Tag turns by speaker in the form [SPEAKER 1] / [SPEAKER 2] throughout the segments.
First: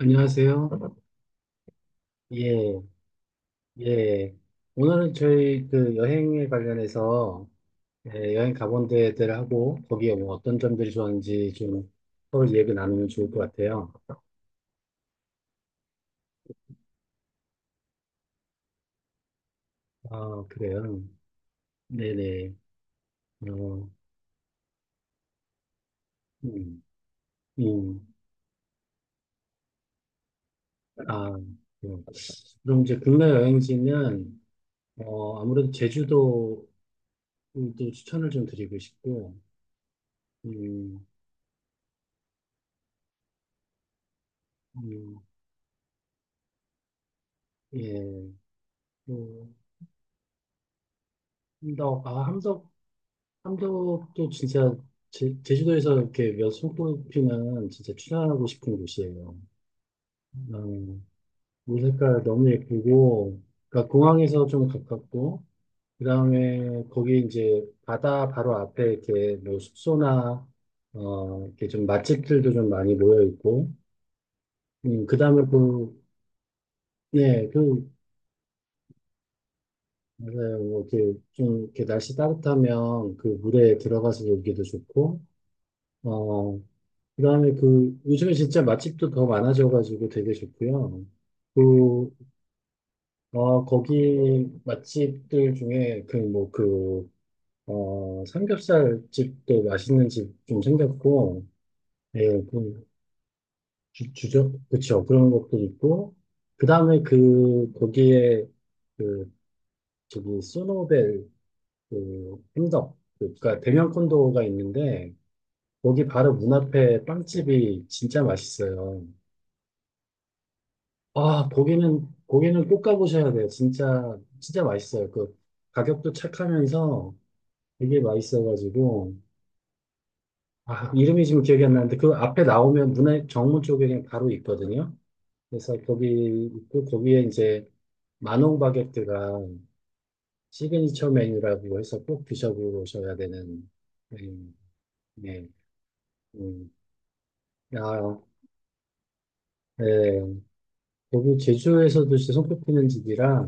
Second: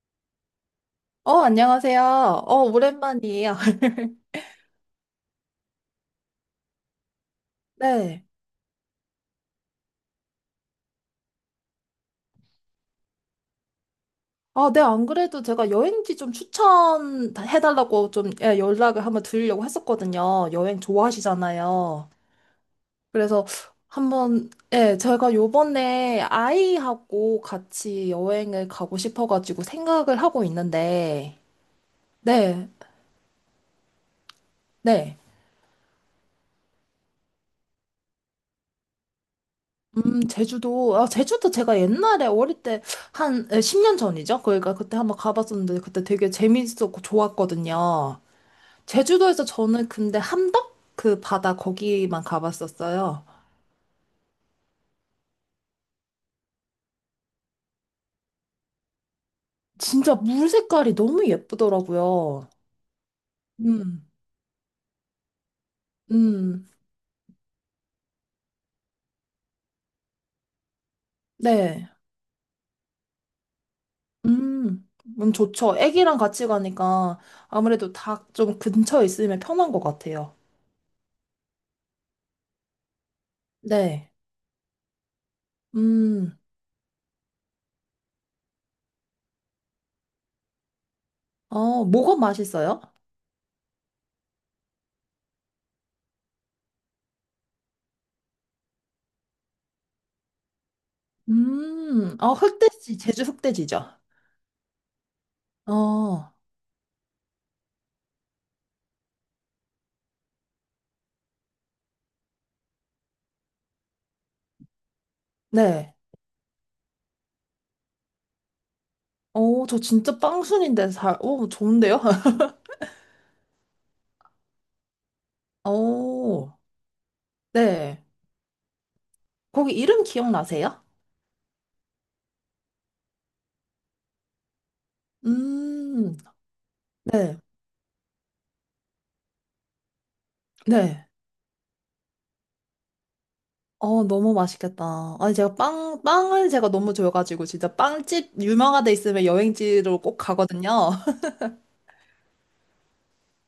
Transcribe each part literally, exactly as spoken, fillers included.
[SPEAKER 1] 안녕하세요.
[SPEAKER 2] 어, 안녕하세요. 어,
[SPEAKER 1] 예,
[SPEAKER 2] 오랜만이에요.
[SPEAKER 1] 예. 오늘은 저희 그 여행에 관련해서
[SPEAKER 2] 네.
[SPEAKER 1] 예, 여행 가본 데들하고 거기에 뭐 어떤 점들이 좋았는지 좀 서로 얘기 나누면 좋을 것 같아요.
[SPEAKER 2] 아, 네, 안 그래도 제가 여행지 좀 추천해달라고 좀, 예, 연락을 한번 드리려고
[SPEAKER 1] 아,
[SPEAKER 2] 했었거든요. 여행
[SPEAKER 1] 그래요.
[SPEAKER 2] 좋아하시잖아요.
[SPEAKER 1] 네네.
[SPEAKER 2] 그래서
[SPEAKER 1] 어,
[SPEAKER 2] 한번, 예, 제가 요번에
[SPEAKER 1] 음,
[SPEAKER 2] 아이하고 같이
[SPEAKER 1] 음.
[SPEAKER 2] 여행을 가고 싶어가지고 생각을 하고
[SPEAKER 1] 아,
[SPEAKER 2] 있는데,
[SPEAKER 1] 그래요.
[SPEAKER 2] 네,
[SPEAKER 1] 그럼 이제 국내 여행지는
[SPEAKER 2] 네.
[SPEAKER 1] 어, 아무래도 제주도도 추천을 좀 드리고 싶고,
[SPEAKER 2] 음, 제주도,
[SPEAKER 1] 음,
[SPEAKER 2] 아, 제주도 제가 옛날에 어릴 때 한 십 년 전이죠? 그러니까 그때 한번
[SPEAKER 1] 음,
[SPEAKER 2] 가봤었는데 그때 되게 재밌었고 좋았거든요.
[SPEAKER 1] 예.
[SPEAKER 2] 제주도에서
[SPEAKER 1] 또
[SPEAKER 2] 저는 근데 함덕 그 바다
[SPEAKER 1] 함덕,
[SPEAKER 2] 거기만
[SPEAKER 1] 아, 함덕
[SPEAKER 2] 가봤었어요.
[SPEAKER 1] 함덕도 진짜 제, 제주도에서 이렇게 몇 손꼽 피면 진짜 출연하고 싶은 곳이에요.
[SPEAKER 2] 진짜 물 색깔이
[SPEAKER 1] 음,
[SPEAKER 2] 너무
[SPEAKER 1] 물 색깔
[SPEAKER 2] 예쁘더라고요.
[SPEAKER 1] 너무 예쁘고, 그러니까
[SPEAKER 2] 음,
[SPEAKER 1] 공항에서 좀 가깝고, 그
[SPEAKER 2] 음,
[SPEAKER 1] 다음에 거기 이제 바다 바로 앞에 이렇게 뭐 숙소나, 어, 이렇게 좀
[SPEAKER 2] 네.
[SPEAKER 1] 맛집들도 좀 많이 모여 있고,
[SPEAKER 2] 음,
[SPEAKER 1] 음, 그
[SPEAKER 2] 음,
[SPEAKER 1] 다음에
[SPEAKER 2] 좋죠.
[SPEAKER 1] 그,
[SPEAKER 2] 애기랑 같이 가니까
[SPEAKER 1] 네, 그,
[SPEAKER 2] 아무래도 다 좀 근처에 있으면 편한 것 같아요.
[SPEAKER 1] 맞아요. 뭐 이렇게 좀 이렇게 날씨 따뜻하면 그 물에
[SPEAKER 2] 네.
[SPEAKER 1] 들어가서 놀기도 좋고,
[SPEAKER 2] 음,
[SPEAKER 1] 어, 그다음에 그 요즘에 진짜 맛집도 더 많아져가지고 되게 좋고요.
[SPEAKER 2] 어,
[SPEAKER 1] 그,
[SPEAKER 2] 뭐가 맛있어요?
[SPEAKER 1] 어, 거기 맛집들 중에 그 뭐 그, 어, 삼겹살 집도 맛있는 집 좀 생겼고,
[SPEAKER 2] 음,
[SPEAKER 1] 예,
[SPEAKER 2] 아,
[SPEAKER 1] 그
[SPEAKER 2] 흑돼지, 제주 흑돼지죠.
[SPEAKER 1] 주, 주죠? 그쵸. 그런 것도 있고,
[SPEAKER 2] 어,
[SPEAKER 1] 그다음에 그 거기에 그 저기 소노벨 그 햄덕 그니까 대명 콘도가 있는데
[SPEAKER 2] 네.
[SPEAKER 1] 거기 바로 문 앞에 빵집이 진짜 맛있어요.
[SPEAKER 2] 어, 저 진짜 빵순인데 잘,
[SPEAKER 1] 아,
[SPEAKER 2] 어, 좋은데요?
[SPEAKER 1] 고기는, 고기는 꼭 가보셔야 돼요. 진짜, 진짜 맛있어요. 그, 가격도
[SPEAKER 2] 어,
[SPEAKER 1] 착하면서 되게
[SPEAKER 2] 네.
[SPEAKER 1] 맛있어가지고.
[SPEAKER 2] 거기 이름 기억나세요?
[SPEAKER 1] 아, 이름이 지금 기억이 안 나는데, 그 앞에 나오면 문화 정문 쪽에 그냥 바로 있거든요. 그래서
[SPEAKER 2] 음,
[SPEAKER 1] 거기 있고, 거기에
[SPEAKER 2] 네,
[SPEAKER 1] 이제 마농 바게트가
[SPEAKER 2] 네.
[SPEAKER 1] 시그니처 메뉴라고 해서 꼭 드셔보셔야 되는,
[SPEAKER 2] 어, 너무
[SPEAKER 1] 메뉴.
[SPEAKER 2] 맛있겠다. 아니,
[SPEAKER 1] 네,
[SPEAKER 2] 제가 빵, 빵을 제가
[SPEAKER 1] 음,
[SPEAKER 2] 너무 좋아가지고, 진짜
[SPEAKER 1] 아,
[SPEAKER 2] 빵집 유명한 데 있으면 여행지로 꼭
[SPEAKER 1] 네.
[SPEAKER 2] 가거든요.
[SPEAKER 1] 거기 제주에서도 진짜 손꼽히는 집이라,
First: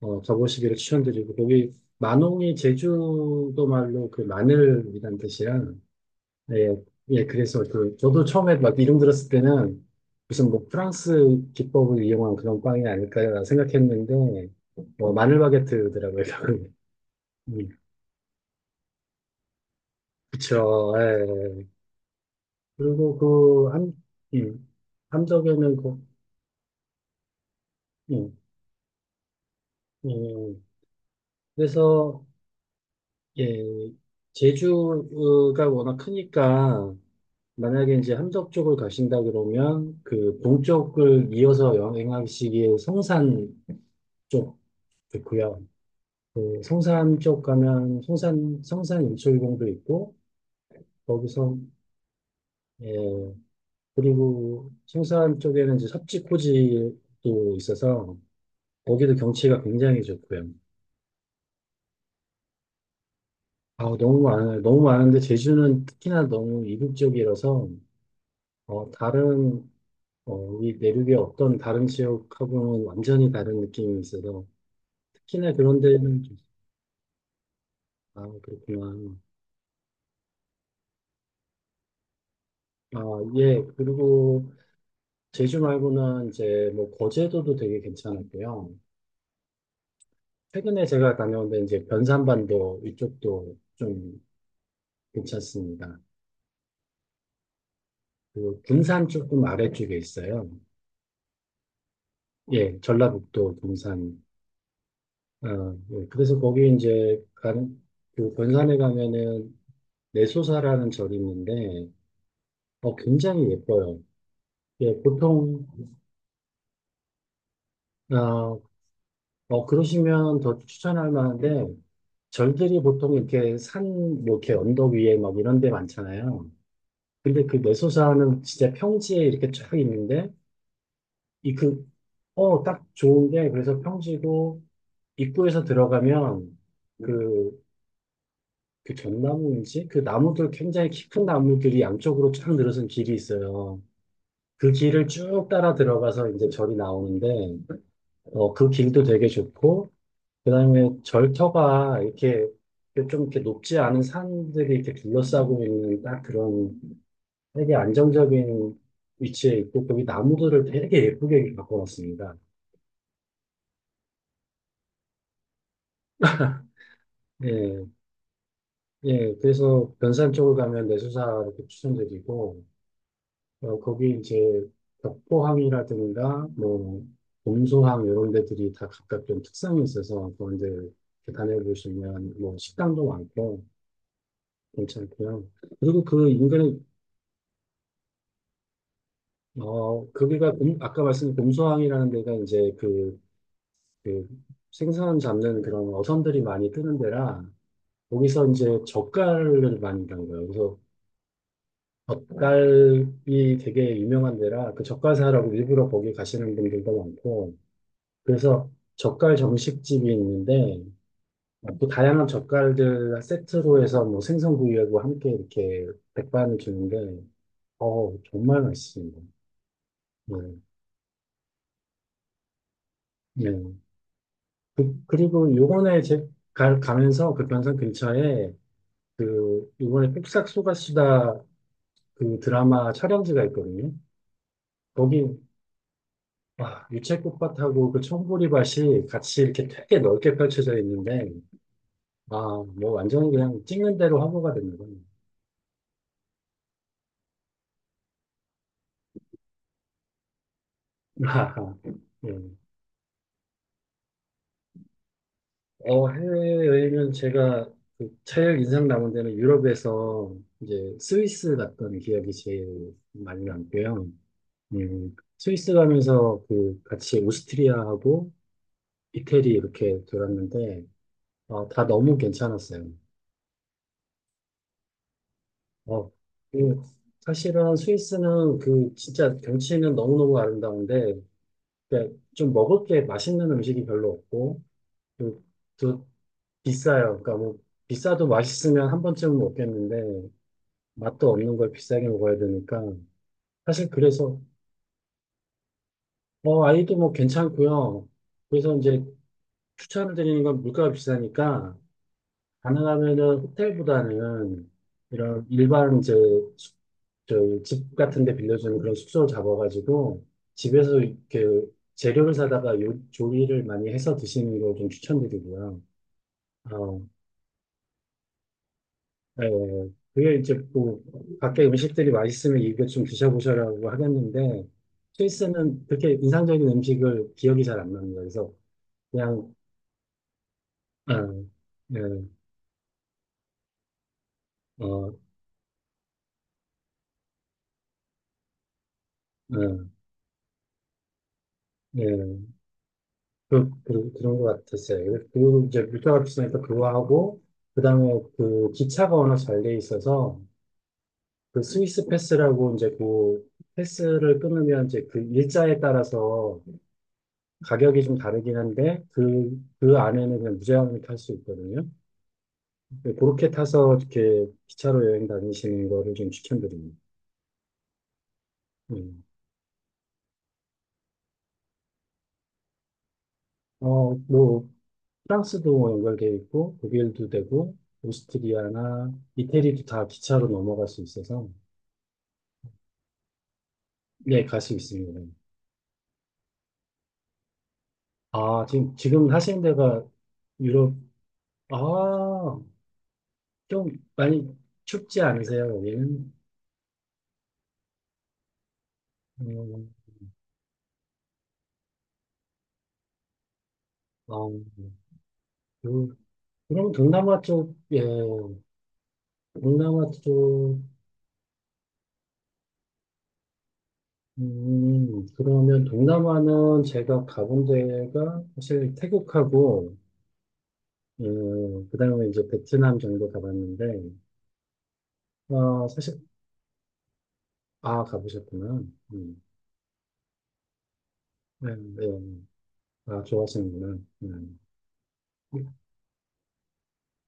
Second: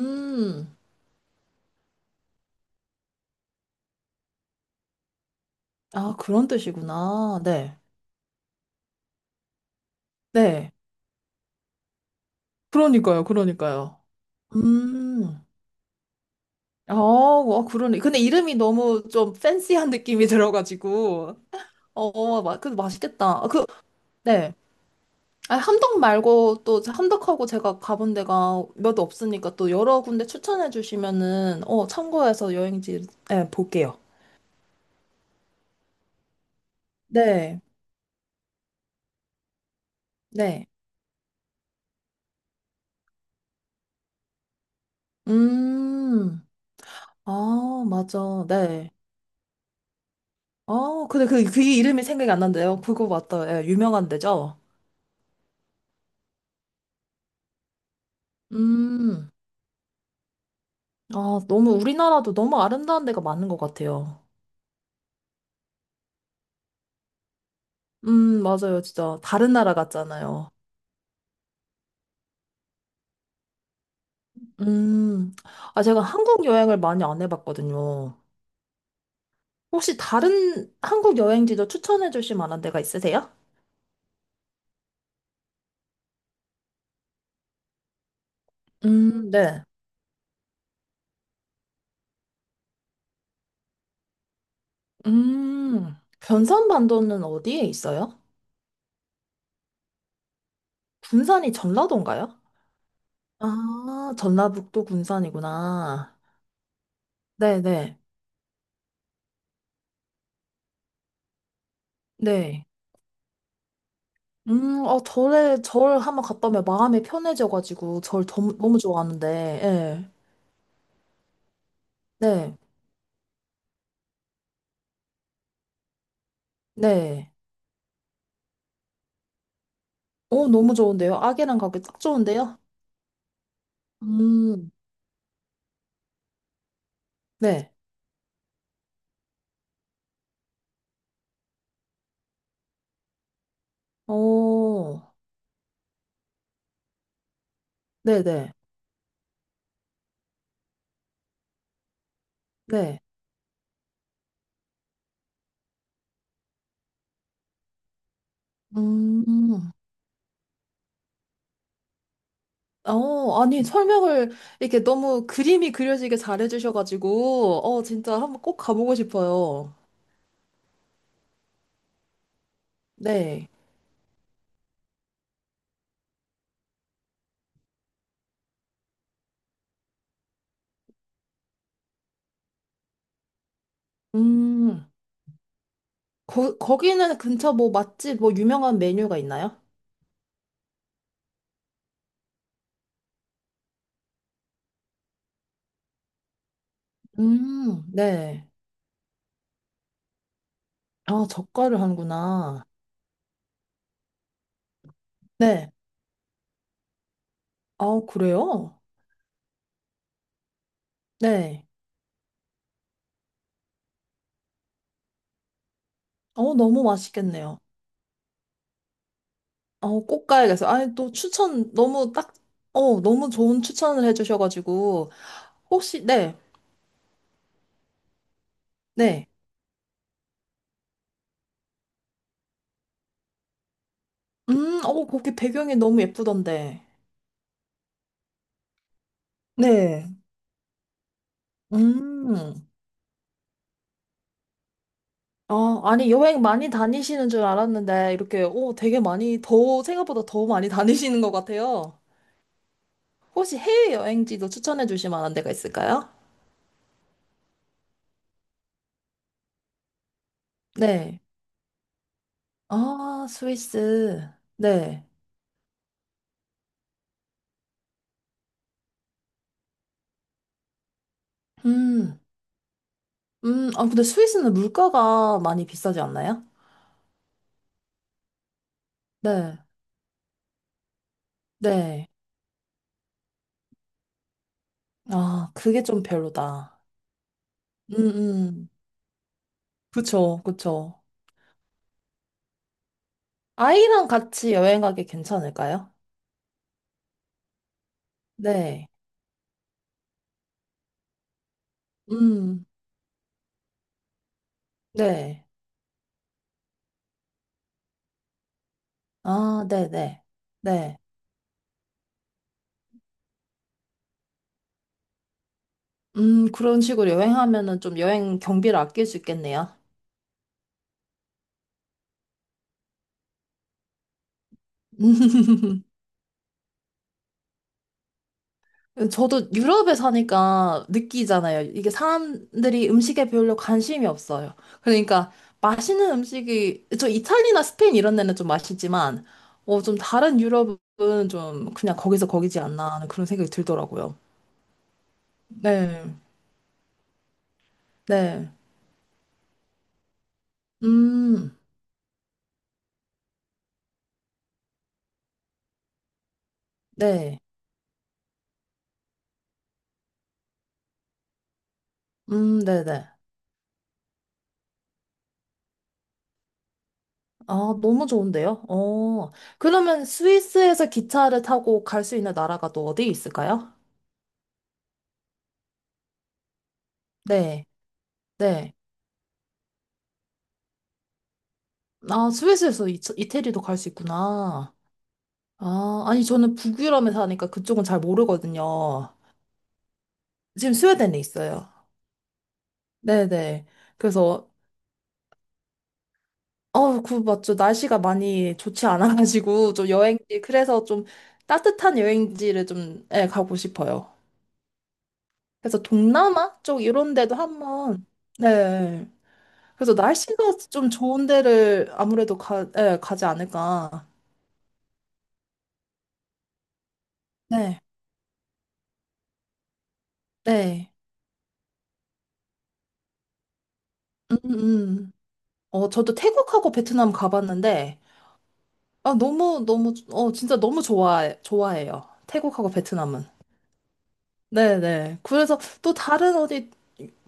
[SPEAKER 1] 어, 가보시기를 추천드리고, 거기, 만홍이 제주도 말로 그 마늘이란 뜻이야.
[SPEAKER 2] 아, 그런
[SPEAKER 1] 예, 예,
[SPEAKER 2] 뜻이구나.
[SPEAKER 1] 그래서
[SPEAKER 2] 네,
[SPEAKER 1] 그, 저도 처음에 막 이름 들었을 때는 무슨 뭐
[SPEAKER 2] 네.
[SPEAKER 1] 프랑스 기법을 이용한 그런 빵이
[SPEAKER 2] 그러니까요,
[SPEAKER 1] 아닐까라는
[SPEAKER 2] 그러니까요.
[SPEAKER 1] 생각했는데, 뭐 마늘
[SPEAKER 2] 음,
[SPEAKER 1] 바게트더라고요.
[SPEAKER 2] 아, 와,
[SPEAKER 1] 음,
[SPEAKER 2] 그러네. 근데 이름이 너무 좀 팬시한 느낌이
[SPEAKER 1] 그쵸, 예.
[SPEAKER 2] 들어가지고,
[SPEAKER 1] 예, 예.
[SPEAKER 2] 어, 마, 그
[SPEAKER 1] 그리고
[SPEAKER 2] 맛있겠다. 아, 그,
[SPEAKER 1] 그, 함,
[SPEAKER 2] 네.
[SPEAKER 1] 음,
[SPEAKER 2] 아,
[SPEAKER 1] 함덕에는
[SPEAKER 2] 함덕
[SPEAKER 1] 그,
[SPEAKER 2] 말고 또 함덕하고 제가 가본
[SPEAKER 1] 음,
[SPEAKER 2] 데가 몇 없으니까 또 여러 군데
[SPEAKER 1] 음,
[SPEAKER 2] 추천해 주시면은, 어,
[SPEAKER 1] 그래서,
[SPEAKER 2] 참고해서 여행지 네,
[SPEAKER 1] 예,
[SPEAKER 2] 볼게요.
[SPEAKER 1] 제주가 워낙 크니까,
[SPEAKER 2] 네.
[SPEAKER 1] 만약에 이제 함덕 쪽을 가신다 그러면 그
[SPEAKER 2] 네.
[SPEAKER 1] 동쪽을 이어서 여행하시기에 성산 쪽 있고요.
[SPEAKER 2] 음.
[SPEAKER 1] 그 성산 쪽
[SPEAKER 2] 아,
[SPEAKER 1] 가면
[SPEAKER 2] 맞아.
[SPEAKER 1] 성산
[SPEAKER 2] 네.
[SPEAKER 1] 성산 일출봉도 있고
[SPEAKER 2] 아, 근데 그,
[SPEAKER 1] 거기서
[SPEAKER 2] 그 이름이 생각이 안 난대요. 그거
[SPEAKER 1] 예
[SPEAKER 2] 맞다. 예, 유명한 데죠?
[SPEAKER 1] 그리고 성산 쪽에는 이제 섭지코지도 있어서 거기도
[SPEAKER 2] 음.
[SPEAKER 1] 경치가 굉장히 좋고요.
[SPEAKER 2] 아, 너무 우리나라도 너무 아름다운 데가 많은 것
[SPEAKER 1] 아
[SPEAKER 2] 같아요.
[SPEAKER 1] 너무 많아요. 너무 많은데 제주는 특히나 너무 이국적이라서
[SPEAKER 2] 음, 맞아요.
[SPEAKER 1] 어
[SPEAKER 2] 진짜 다른
[SPEAKER 1] 다른
[SPEAKER 2] 나라 같잖아요.
[SPEAKER 1] 어, 리 내륙의 어떤 다른 지역하고는 완전히 다른 느낌이 있어서
[SPEAKER 2] 음.
[SPEAKER 1] 시내 그런
[SPEAKER 2] 아, 제가
[SPEAKER 1] 데는 좀-
[SPEAKER 2] 한국 여행을 많이 안 해봤거든요.
[SPEAKER 1] 아 그렇구나.
[SPEAKER 2] 혹시 다른 한국 여행지도 추천해 주실 만한 데가
[SPEAKER 1] 아
[SPEAKER 2] 있으세요?
[SPEAKER 1] 예. 그리고 제주 말고는 이제 뭐 거제도도 되게 괜찮았고요.
[SPEAKER 2] 음, 네.
[SPEAKER 1] 최근에 제가 다녀온 데 이제 변산반도 이쪽도 좀
[SPEAKER 2] 음,
[SPEAKER 1] 괜찮습니다.
[SPEAKER 2] 변산반도는 어디에 있어요?
[SPEAKER 1] 그리고 군산 조금 아래쪽에 있어요.
[SPEAKER 2] 군산이 전라도인가요?
[SPEAKER 1] 예, 전라북도
[SPEAKER 2] 아,
[SPEAKER 1] 군산.
[SPEAKER 2] 전라북도
[SPEAKER 1] 어, 예,
[SPEAKER 2] 군산이구나.
[SPEAKER 1] 그래서 거기 이제
[SPEAKER 2] 네네.
[SPEAKER 1] 가는
[SPEAKER 2] 네.
[SPEAKER 1] 그 변산에 가면은 내소사라는 절이 있는데
[SPEAKER 2] 네.
[SPEAKER 1] 어 굉장히 예뻐요.
[SPEAKER 2] 음,
[SPEAKER 1] 예,
[SPEAKER 2] 어, 절에,
[SPEAKER 1] 보통
[SPEAKER 2] 절 한번 갔다 오면 마음이 편해져가지고, 절 너무,
[SPEAKER 1] 아
[SPEAKER 2] 너무 좋아하는데,
[SPEAKER 1] 어,
[SPEAKER 2] 예.
[SPEAKER 1] 그러시면 더 추천할 만한데,
[SPEAKER 2] 네.
[SPEAKER 1] 절들이 보통 이렇게 산, 뭐 이렇게 언덕 위에 막 이런 데 많잖아요.
[SPEAKER 2] 네.
[SPEAKER 1] 근데 그 내소사는 진짜 평지에 이렇게 쫙 있는데,
[SPEAKER 2] 어, 너무 좋은데요?
[SPEAKER 1] 이
[SPEAKER 2] 아기랑 가기
[SPEAKER 1] 그,
[SPEAKER 2] 딱 좋은데요?
[SPEAKER 1] 어, 딱 좋은 게, 그래서 평지고,
[SPEAKER 2] 음,
[SPEAKER 1] 입구에서 들어가면, 그,
[SPEAKER 2] 네.
[SPEAKER 1] 그 전나무인지? 그 나무들, 굉장히 깊은 나무들이 양쪽으로 쫙 늘어선 길이 있어요. 그 길을
[SPEAKER 2] 어,
[SPEAKER 1] 쭉 따라 들어가서 이제 절이 나오는데,
[SPEAKER 2] 네네.
[SPEAKER 1] 어,
[SPEAKER 2] 네.
[SPEAKER 1] 그 길도 되게 좋고, 그다음에 절터가 이렇게
[SPEAKER 2] 네.
[SPEAKER 1] 좀 이렇게 높지 않은 산들이 이렇게 둘러싸고 있는 딱 그런 되게 안정적인 위치에
[SPEAKER 2] 음,
[SPEAKER 1] 있고 거기 나무들을 되게 예쁘게 바꿔놨습니다.
[SPEAKER 2] 어, 아니, 설명을 이렇게 너무 그림이 그려지게 잘해주셔가지고, 어,
[SPEAKER 1] 예,
[SPEAKER 2] 진짜 한번 꼭 가보고
[SPEAKER 1] 예.
[SPEAKER 2] 싶어요.
[SPEAKER 1] 그래서 변산 쪽을 가면 내수사 이렇게 추천드리고
[SPEAKER 2] 네.
[SPEAKER 1] 어, 거기 이제 벽포항이라든가 뭐 봄소항 이런 데들이 다 각각 좀 특성이 있어서 그런 데 이렇게 다녀보시면 뭐 식당도 많고
[SPEAKER 2] 음,
[SPEAKER 1] 괜찮고요. 그리고 그
[SPEAKER 2] 거,
[SPEAKER 1] 인근에
[SPEAKER 2] 거기는 근처 뭐 맛집, 뭐 유명한 메뉴가 있나요?
[SPEAKER 1] 어, 거기가 공- 아까 말씀드린 곰소항이라는 데가 이제 그, 그 생선 잡는 그런 어선들이 많이 뜨는 데라
[SPEAKER 2] 음,
[SPEAKER 1] 거기서
[SPEAKER 2] 네.
[SPEAKER 1] 이제 젓갈을 많이 담는 거예요. 그래서
[SPEAKER 2] 아, 젓갈을 하는구나.
[SPEAKER 1] 젓갈이 되게 유명한 데라 그 젓갈사라고
[SPEAKER 2] 네.
[SPEAKER 1] 일부러 거기 가시는 분들도 많고
[SPEAKER 2] 아,
[SPEAKER 1] 그래서
[SPEAKER 2] 그래요?
[SPEAKER 1] 젓갈 정식집이 있는데
[SPEAKER 2] 네.
[SPEAKER 1] 또 다양한 젓갈들 세트로 해서 뭐 생선구이하고 함께 이렇게
[SPEAKER 2] 어,
[SPEAKER 1] 백반을
[SPEAKER 2] 너무
[SPEAKER 1] 주는데
[SPEAKER 2] 맛있겠네요.
[SPEAKER 1] 어 정말 맛있습니다.
[SPEAKER 2] 어, 꼭
[SPEAKER 1] 네.
[SPEAKER 2] 가야겠어요. 아니, 또 추천 너무 딱, 어, 너무 좋은
[SPEAKER 1] 네.
[SPEAKER 2] 추천을
[SPEAKER 1] 그,
[SPEAKER 2] 해주셔가지고,
[SPEAKER 1] 그리고 요번에
[SPEAKER 2] 혹시,
[SPEAKER 1] 제,
[SPEAKER 2] 네,
[SPEAKER 1] 가, 가면서 그 변산 근처에
[SPEAKER 2] 네.
[SPEAKER 1] 그 요번에 뚝싹 쏘가수다 그 드라마 촬영지가 있거든요.
[SPEAKER 2] 음, 어,
[SPEAKER 1] 거기
[SPEAKER 2] 거기 배경이 너무 예쁘던데.
[SPEAKER 1] 와, 유채꽃밭하고 그 청보리밭이 같이 이렇게 되게
[SPEAKER 2] 네.
[SPEAKER 1] 넓게 펼쳐져 있는데 아,
[SPEAKER 2] 음.
[SPEAKER 1] 뭐 완전히 그냥 찍는 대로 화보가 되는 거예요.
[SPEAKER 2] 아, 아니, 여행 많이 다니시는 줄 알았는데, 이렇게, 오, 되게 많이, 더, 생각보다 더 많이 다니시는 것
[SPEAKER 1] 아하.
[SPEAKER 2] 같아요.
[SPEAKER 1] 예.
[SPEAKER 2] 혹시 해외여행지도 추천해 주실 만한 데가
[SPEAKER 1] 어,
[SPEAKER 2] 있을까요?
[SPEAKER 1] 해외여행은 제가 그 제일 인상 남은 데는 유럽에서 이제
[SPEAKER 2] 네.
[SPEAKER 1] 스위스 갔던 기억이 제일
[SPEAKER 2] 아,
[SPEAKER 1] 많이
[SPEAKER 2] 스위스.
[SPEAKER 1] 남고요.
[SPEAKER 2] 네.
[SPEAKER 1] 음, 스위스 가면서 그 같이 오스트리아하고 이태리 이렇게 돌았는데 어, 다 너무
[SPEAKER 2] 음.
[SPEAKER 1] 괜찮았어요.
[SPEAKER 2] 음, 아, 근데 스위스는 물가가 많이 비싸지
[SPEAKER 1] 어,
[SPEAKER 2] 않나요?
[SPEAKER 1] 그 사실은 스위스는 그 진짜
[SPEAKER 2] 네.
[SPEAKER 1] 경치는 너무너무 아름다운데
[SPEAKER 2] 네.
[SPEAKER 1] 그좀 먹을 게 맛있는 음식이 별로 없고 또,
[SPEAKER 2] 아, 그게 좀
[SPEAKER 1] 또
[SPEAKER 2] 별로다.
[SPEAKER 1] 비싸요. 그러니까 뭐
[SPEAKER 2] 음,
[SPEAKER 1] 비싸도
[SPEAKER 2] 음.
[SPEAKER 1] 맛있으면 한 번쯤은 먹겠는데
[SPEAKER 2] 그쵸, 그쵸.
[SPEAKER 1] 맛도 없는 걸 비싸게 먹어야 되니까 사실
[SPEAKER 2] 아이랑
[SPEAKER 1] 그래서
[SPEAKER 2] 같이 여행 가기 괜찮을까요?
[SPEAKER 1] 어, 아이도 뭐 괜찮고요. 그래서
[SPEAKER 2] 네.
[SPEAKER 1] 이제 추천을 드리는 건 물가가 비싸니까
[SPEAKER 2] 음.
[SPEAKER 1] 가능하면은 호텔보다는
[SPEAKER 2] 네.
[SPEAKER 1] 이런 일반 이제 숙- 저집 같은 데 빌려주는 그런 숙소를
[SPEAKER 2] 아, 네네. 네.
[SPEAKER 1] 잡아가지고
[SPEAKER 2] 네.
[SPEAKER 1] 집에서 이렇게 재료를 사다가 요, 조리를 많이 해서 드시는 걸 좀 추천드리고요.
[SPEAKER 2] 음, 그런
[SPEAKER 1] 어,
[SPEAKER 2] 식으로 여행하면은 좀 여행 경비를 아낄 수
[SPEAKER 1] 예,
[SPEAKER 2] 있겠네요.
[SPEAKER 1] 예. 그게 이제 뭐 밖에 음식들이 맛있으면 이거 좀 드셔보셔라고 하겠는데 스위스는 그렇게 인상적인 음식을 기억이 잘 안 납니다. 그래서
[SPEAKER 2] 저도
[SPEAKER 1] 그냥
[SPEAKER 2] 유럽에 사니까
[SPEAKER 1] 어,
[SPEAKER 2] 느끼잖아요. 이게
[SPEAKER 1] 예,
[SPEAKER 2] 사람들이 음식에 별로 관심이 없어요.
[SPEAKER 1] 어,
[SPEAKER 2] 그러니까 맛있는 음식이, 저 이탈리나 스페인 이런 데는 좀 맛있지만,
[SPEAKER 1] 예,
[SPEAKER 2] 어, 좀 다른 유럽은 좀 그냥 거기서
[SPEAKER 1] 예.
[SPEAKER 2] 거기지 않나 하는 그런 생각이
[SPEAKER 1] 그, 그,
[SPEAKER 2] 들더라고요.
[SPEAKER 1] 그런 것 같았어요. 그리고 그 이제
[SPEAKER 2] 네,
[SPEAKER 1] 물가가 비니까 그거 하고, 그 다음에
[SPEAKER 2] 네,
[SPEAKER 1] 그 기차가 워낙 잘 돼 있어서,
[SPEAKER 2] 음,
[SPEAKER 1] 그 스위스 패스라고 이제 그 패스를 끊으면 이제 그 일자에 따라서
[SPEAKER 2] 네,
[SPEAKER 1] 가격이 좀 다르긴 한데, 그, 그 안에는 그냥 무제한으로 탈 수 있거든요.
[SPEAKER 2] 음, 네네.
[SPEAKER 1] 네, 그렇게 타서 이렇게 기차로 여행 다니시는 거를 좀 추천드립니다.
[SPEAKER 2] 아, 너무 좋은데요?
[SPEAKER 1] 음.
[SPEAKER 2] 어. 그러면 스위스에서 기차를 타고 갈 수 있는 나라가 또 어디 있을까요?
[SPEAKER 1] 어, 뭐, 프랑스도 연결돼 있고, 독일도
[SPEAKER 2] 네,
[SPEAKER 1] 되고,
[SPEAKER 2] 네.
[SPEAKER 1] 오스트리아나 이태리도 다 기차로 넘어갈 수 있어서,
[SPEAKER 2] 아, 스위스에서 이, 이태리도 갈 수
[SPEAKER 1] 네, 갈
[SPEAKER 2] 있구나.
[SPEAKER 1] 수 있습니다.
[SPEAKER 2] 아, 아니, 저는 북유럽에 사니까 그쪽은 잘
[SPEAKER 1] 아, 지금,
[SPEAKER 2] 모르거든요.
[SPEAKER 1] 지금 하시는 데가
[SPEAKER 2] 지금
[SPEAKER 1] 유럽,
[SPEAKER 2] 스웨덴에 있어요.
[SPEAKER 1] 아,
[SPEAKER 2] 네네.
[SPEAKER 1] 좀
[SPEAKER 2] 그래서,
[SPEAKER 1] 많이 춥지 않으세요, 여기는?
[SPEAKER 2] 어, 그, 맞죠. 날씨가 많이 좋지 않아가지고, 좀
[SPEAKER 1] 음,
[SPEAKER 2] 여행지, 그래서 좀 따뜻한 여행지를 좀, 예, 가고 싶어요.
[SPEAKER 1] 아,
[SPEAKER 2] 그래서
[SPEAKER 1] 그,
[SPEAKER 2] 동남아 쪽
[SPEAKER 1] 그럼
[SPEAKER 2] 이런 데도
[SPEAKER 1] 동남아 쪽, 예,
[SPEAKER 2] 한번, 네. 그래서
[SPEAKER 1] 동남아
[SPEAKER 2] 날씨가
[SPEAKER 1] 쪽,
[SPEAKER 2] 좀 좋은 데를 아무래도 가, 예, 가지 않을까.
[SPEAKER 1] 음, 그러면 동남아는 제가 가본
[SPEAKER 2] 네.
[SPEAKER 1] 데가 사실 태국하고,
[SPEAKER 2] 네.
[SPEAKER 1] 음, 그다음에 이제 베트남 정도 가봤는데,
[SPEAKER 2] 음, 음.
[SPEAKER 1] 아,
[SPEAKER 2] 어, 저도
[SPEAKER 1] 사실,
[SPEAKER 2] 태국하고 베트남 가봤는데,
[SPEAKER 1] 아, 가보셨구나.
[SPEAKER 2] 아,
[SPEAKER 1] 음,
[SPEAKER 2] 너무, 너무, 어, 진짜 너무 좋아해,
[SPEAKER 1] 네, 네.
[SPEAKER 2] 좋아해요.
[SPEAKER 1] 네.
[SPEAKER 2] 태국하고
[SPEAKER 1] 아,
[SPEAKER 2] 베트남은.
[SPEAKER 1] 좋아하시는구나. 음.
[SPEAKER 2] 네네. 그래서 또 다른 어디,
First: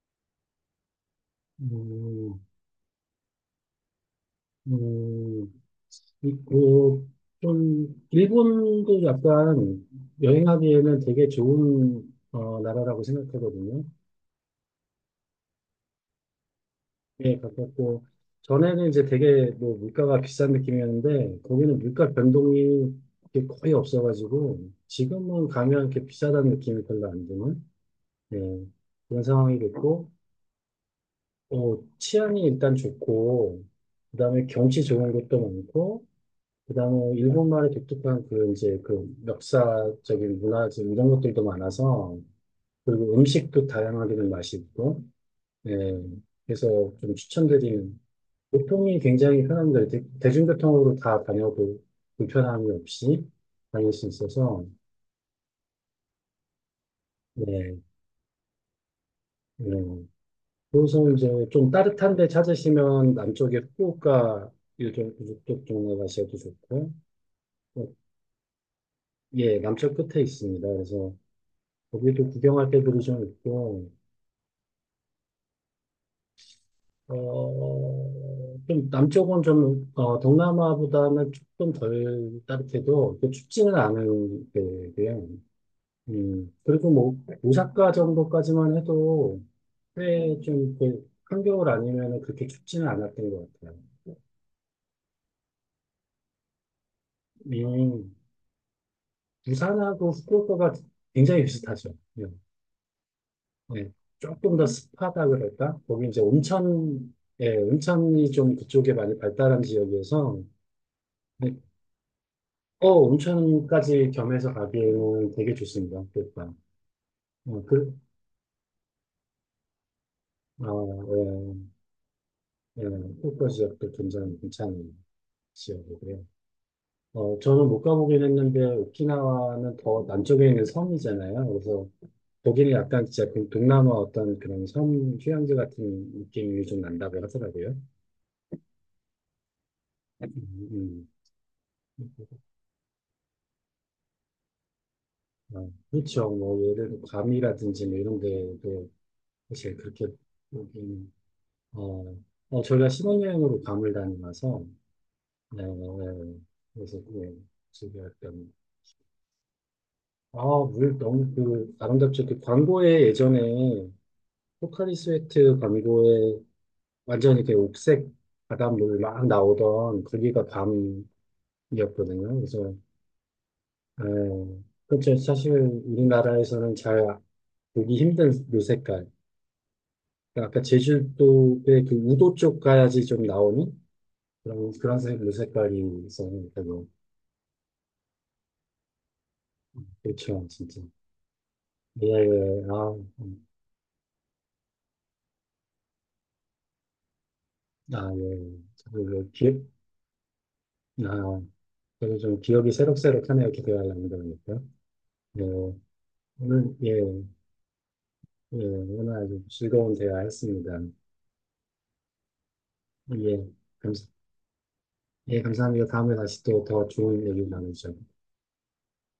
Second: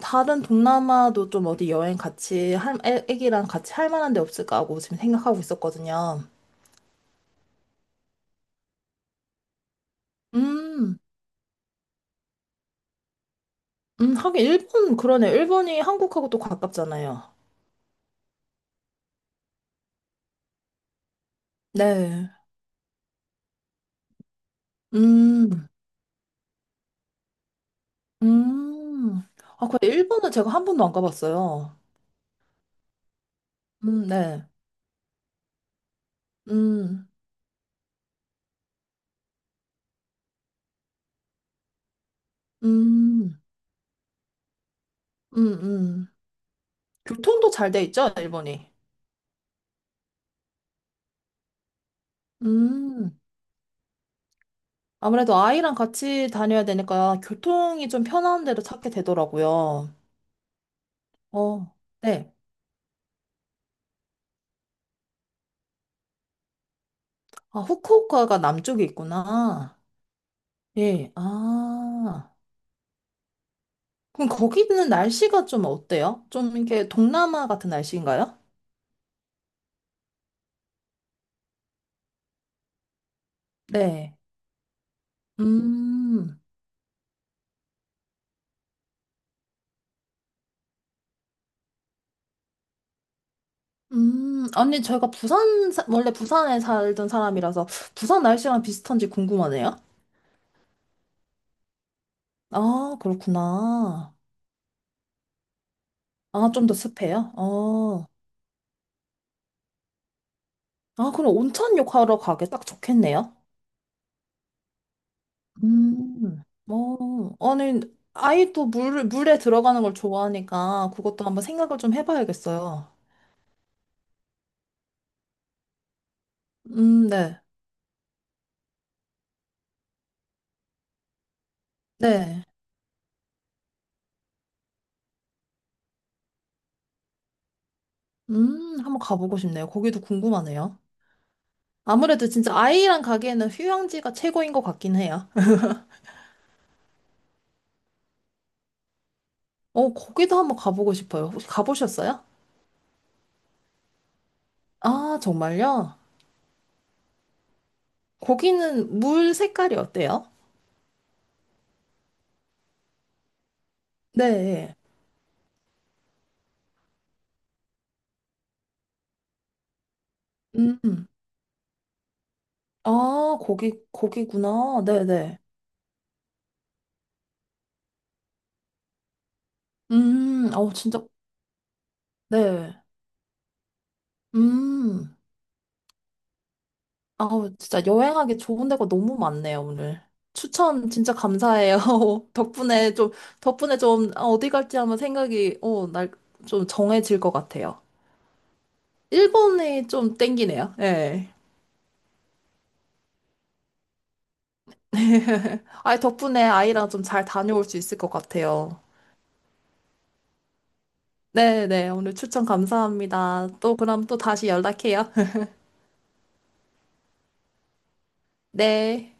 [SPEAKER 2] 다른 동남아도 좀 어디 여행
[SPEAKER 1] 음,
[SPEAKER 2] 같이, 할, 애, 애기랑 같이 할 만한 데 없을까 하고 지금 생각하고
[SPEAKER 1] 음,
[SPEAKER 2] 있었거든요.
[SPEAKER 1] 이- 고 좀, 일본도 약간
[SPEAKER 2] 음,
[SPEAKER 1] 여행하기에는 되게 좋은, 어, 나라라고 생각하거든요.
[SPEAKER 2] 음, 하긴 일본, 그러네. 일본이 한국하고 또 가깝잖아요.
[SPEAKER 1] 예, 가깝고, 전에는 이제 되게 뭐 물가가 비싼 느낌이었는데, 거기는 물가
[SPEAKER 2] 네.
[SPEAKER 1] 변동이 이렇게 거의 없어가지고, 지금은
[SPEAKER 2] 음.
[SPEAKER 1] 가면 이렇게 비싸다는 느낌이 별로 안 드는, 예,
[SPEAKER 2] 음.
[SPEAKER 1] 그런 상황이
[SPEAKER 2] 아, 그
[SPEAKER 1] 됐고,
[SPEAKER 2] 일본은 제가 한 번도 안
[SPEAKER 1] 어,
[SPEAKER 2] 가봤어요.
[SPEAKER 1] 치안이 일단 좋고,
[SPEAKER 2] 음,
[SPEAKER 1] 그다음에
[SPEAKER 2] 네.
[SPEAKER 1] 경치 좋은 것도 많고,
[SPEAKER 2] 음,
[SPEAKER 1] 그다음에 일본말의 독특한 그 이제 그 역사적인 문화적인 이런 것들도 많아서 그리고
[SPEAKER 2] 음,
[SPEAKER 1] 음식도 다양하게 좀 맛이 있고
[SPEAKER 2] 음,
[SPEAKER 1] 예
[SPEAKER 2] 음.
[SPEAKER 1] 그래서 좀
[SPEAKER 2] 교통도 잘 돼
[SPEAKER 1] 추천드리는
[SPEAKER 2] 있죠, 일본이.
[SPEAKER 1] 교통이 굉장히 편합니다. 대, 대중교통으로 다 다녀도 불편함이
[SPEAKER 2] 음.
[SPEAKER 1] 없이 다닐 수 있어서
[SPEAKER 2] 아무래도 아이랑 같이 다녀야 되니까
[SPEAKER 1] 네
[SPEAKER 2] 교통이 좀 편한 데로 찾게
[SPEAKER 1] 네.
[SPEAKER 2] 되더라고요.
[SPEAKER 1] 그래서 이제 좀
[SPEAKER 2] 어,
[SPEAKER 1] 따뜻한 데
[SPEAKER 2] 네.
[SPEAKER 1] 찾으시면 남쪽에 후쿠오카 이쪽 이쪽 동네 가셔도 좋고
[SPEAKER 2] 아,
[SPEAKER 1] 어,
[SPEAKER 2] 후쿠오카가 남쪽에
[SPEAKER 1] 예
[SPEAKER 2] 있구나.
[SPEAKER 1] 남쪽 끝에 있습니다.
[SPEAKER 2] 예,
[SPEAKER 1] 그래서 거기도
[SPEAKER 2] 아.
[SPEAKER 1] 구경할 데들이 좀 있고
[SPEAKER 2] 그럼 거기는 날씨가 좀 어때요? 좀 이렇게 동남아 같은 날씨인가요?
[SPEAKER 1] 어, 좀 남쪽은 좀, 어, 동남아보다는 조금 덜 따뜻해도 그 춥지는
[SPEAKER 2] 네.
[SPEAKER 1] 않은 데고요.
[SPEAKER 2] 음.
[SPEAKER 1] 음, 그리고 뭐, 오사카 정도까지만 해도 꽤좀 그, 한겨울 아니면 그렇게 춥지는 않았던 것 같아요.
[SPEAKER 2] 음, 아니, 제가 부산, 사- 원래 부산에 살던 사람이라서
[SPEAKER 1] 음,
[SPEAKER 2] 부산 날씨랑 비슷한지 궁금하네요.
[SPEAKER 1] 부산하고 후쿠오카가 굉장히 비슷하죠. 네.
[SPEAKER 2] 아,
[SPEAKER 1] 네.
[SPEAKER 2] 그렇구나.
[SPEAKER 1] 조금 더 습하다 그럴까? 거기 이제
[SPEAKER 2] 아, 좀 더
[SPEAKER 1] 온천,
[SPEAKER 2] 습해요?
[SPEAKER 1] 예,
[SPEAKER 2] 어.
[SPEAKER 1] 온천이 좀 그쪽에 많이 발달한 지역이어서
[SPEAKER 2] 아, 그럼
[SPEAKER 1] 네,
[SPEAKER 2] 온천욕 하러 가기 딱
[SPEAKER 1] 어,
[SPEAKER 2] 좋겠네요.
[SPEAKER 1] 온천까지 겸해서 가기에는 되게 좋습니다.
[SPEAKER 2] 음,
[SPEAKER 1] 일단.
[SPEAKER 2] 어.
[SPEAKER 1] 어,
[SPEAKER 2] 아니,
[SPEAKER 1] 그,
[SPEAKER 2] 아이도 물, 물에 들어가는 걸 좋아하니까 그것도 한번
[SPEAKER 1] 어,
[SPEAKER 2] 생각을 좀
[SPEAKER 1] 예, 예,
[SPEAKER 2] 해봐야겠어요.
[SPEAKER 1] 후쿠오카 지역도 굉장히 괜찮은 지역이고요.
[SPEAKER 2] 음,
[SPEAKER 1] 어,
[SPEAKER 2] 네.
[SPEAKER 1] 저는 못 가보긴 했는데, 오키나와는 더 남쪽에 있는 섬이잖아요. 그래서
[SPEAKER 2] 네.
[SPEAKER 1] 거기는 약간 진짜 그 동남아 어떤 그런 섬 휴양지 같은 느낌이 좀 난다고 하더라고요.
[SPEAKER 2] 음, 한번 가보고 싶네요. 거기도 궁금하네요.
[SPEAKER 1] 음, 음.
[SPEAKER 2] 아무래도 진짜 아이랑 가기에는 휴양지가 최고인 것 같긴 해요.
[SPEAKER 1] 아, 그렇죠. 뭐, 예를 들어, 괌이라든지 뭐 이런 데도 사실
[SPEAKER 2] 어,
[SPEAKER 1] 그렇게,
[SPEAKER 2] 거기도 한번 가보고
[SPEAKER 1] 여기는,
[SPEAKER 2] 싶어요. 혹시
[SPEAKER 1] 어,
[SPEAKER 2] 가보셨어요?
[SPEAKER 1] 어, 저희가 신혼여행으로 괌을 다녀와서
[SPEAKER 2] 아,
[SPEAKER 1] 네,
[SPEAKER 2] 정말요?
[SPEAKER 1] 네. 그래서 예, 준비했던.
[SPEAKER 2] 거기는 물 색깔이 어때요?
[SPEAKER 1] 아, 물 너무 그 아름답죠. 그 광고에 예전에
[SPEAKER 2] 네.
[SPEAKER 1] 포카리 스웨트 광고에 완전히 그 옥색 바닷물 막 나오던 거기가 밤이었거든요.
[SPEAKER 2] 음.
[SPEAKER 1] 그래서
[SPEAKER 2] 아, 거기,
[SPEAKER 1] 예,
[SPEAKER 2] 거기구나.
[SPEAKER 1] 그렇죠.
[SPEAKER 2] 네네.
[SPEAKER 1] 사실 우리나라에서는 잘 보기 힘든 요 색깔.
[SPEAKER 2] 음,
[SPEAKER 1] 그러니까 아까
[SPEAKER 2] 아우, 진짜,
[SPEAKER 1] 제주도의 그 우도 쪽
[SPEAKER 2] 네.
[SPEAKER 1] 가야지 좀 나오는 그런 그런
[SPEAKER 2] 음.
[SPEAKER 1] 색, 요 색깔이 있었는데
[SPEAKER 2] 아우, 진짜 여행하기 좋은 데가 너무 많네요, 오늘.
[SPEAKER 1] 그렇죠, 진짜.
[SPEAKER 2] 추천 진짜 감사해요.
[SPEAKER 1] 예, 예. 아.
[SPEAKER 2] 덕분에 좀,
[SPEAKER 1] 음.
[SPEAKER 2] 덕분에 좀, 아, 어디 갈지 한번 생각이, 어, 날, 좀 정해질 것 같아요.
[SPEAKER 1] 아, 예. 저도 그 기억,
[SPEAKER 2] 일본이 좀 땡기네요. 네.
[SPEAKER 1] 아, 저도 좀 기억이 새록새록하네요. 기대할 남다 보니까. 예.
[SPEAKER 2] 아, 덕분에
[SPEAKER 1] 오늘,
[SPEAKER 2] 아이랑
[SPEAKER 1] 예,
[SPEAKER 2] 좀 잘 다녀올 수 있을 것
[SPEAKER 1] 예.
[SPEAKER 2] 같아요.
[SPEAKER 1] 오늘 아주 즐거운 대화였습니다.
[SPEAKER 2] 네네, 오늘 추천
[SPEAKER 1] 예.
[SPEAKER 2] 감사합니다. 또
[SPEAKER 1] 감,
[SPEAKER 2] 그럼 또 다시 연락해요.
[SPEAKER 1] 예, 감사합니다. 다음에 다시 또 더 좋은 얘기 나누죠.
[SPEAKER 2] 네.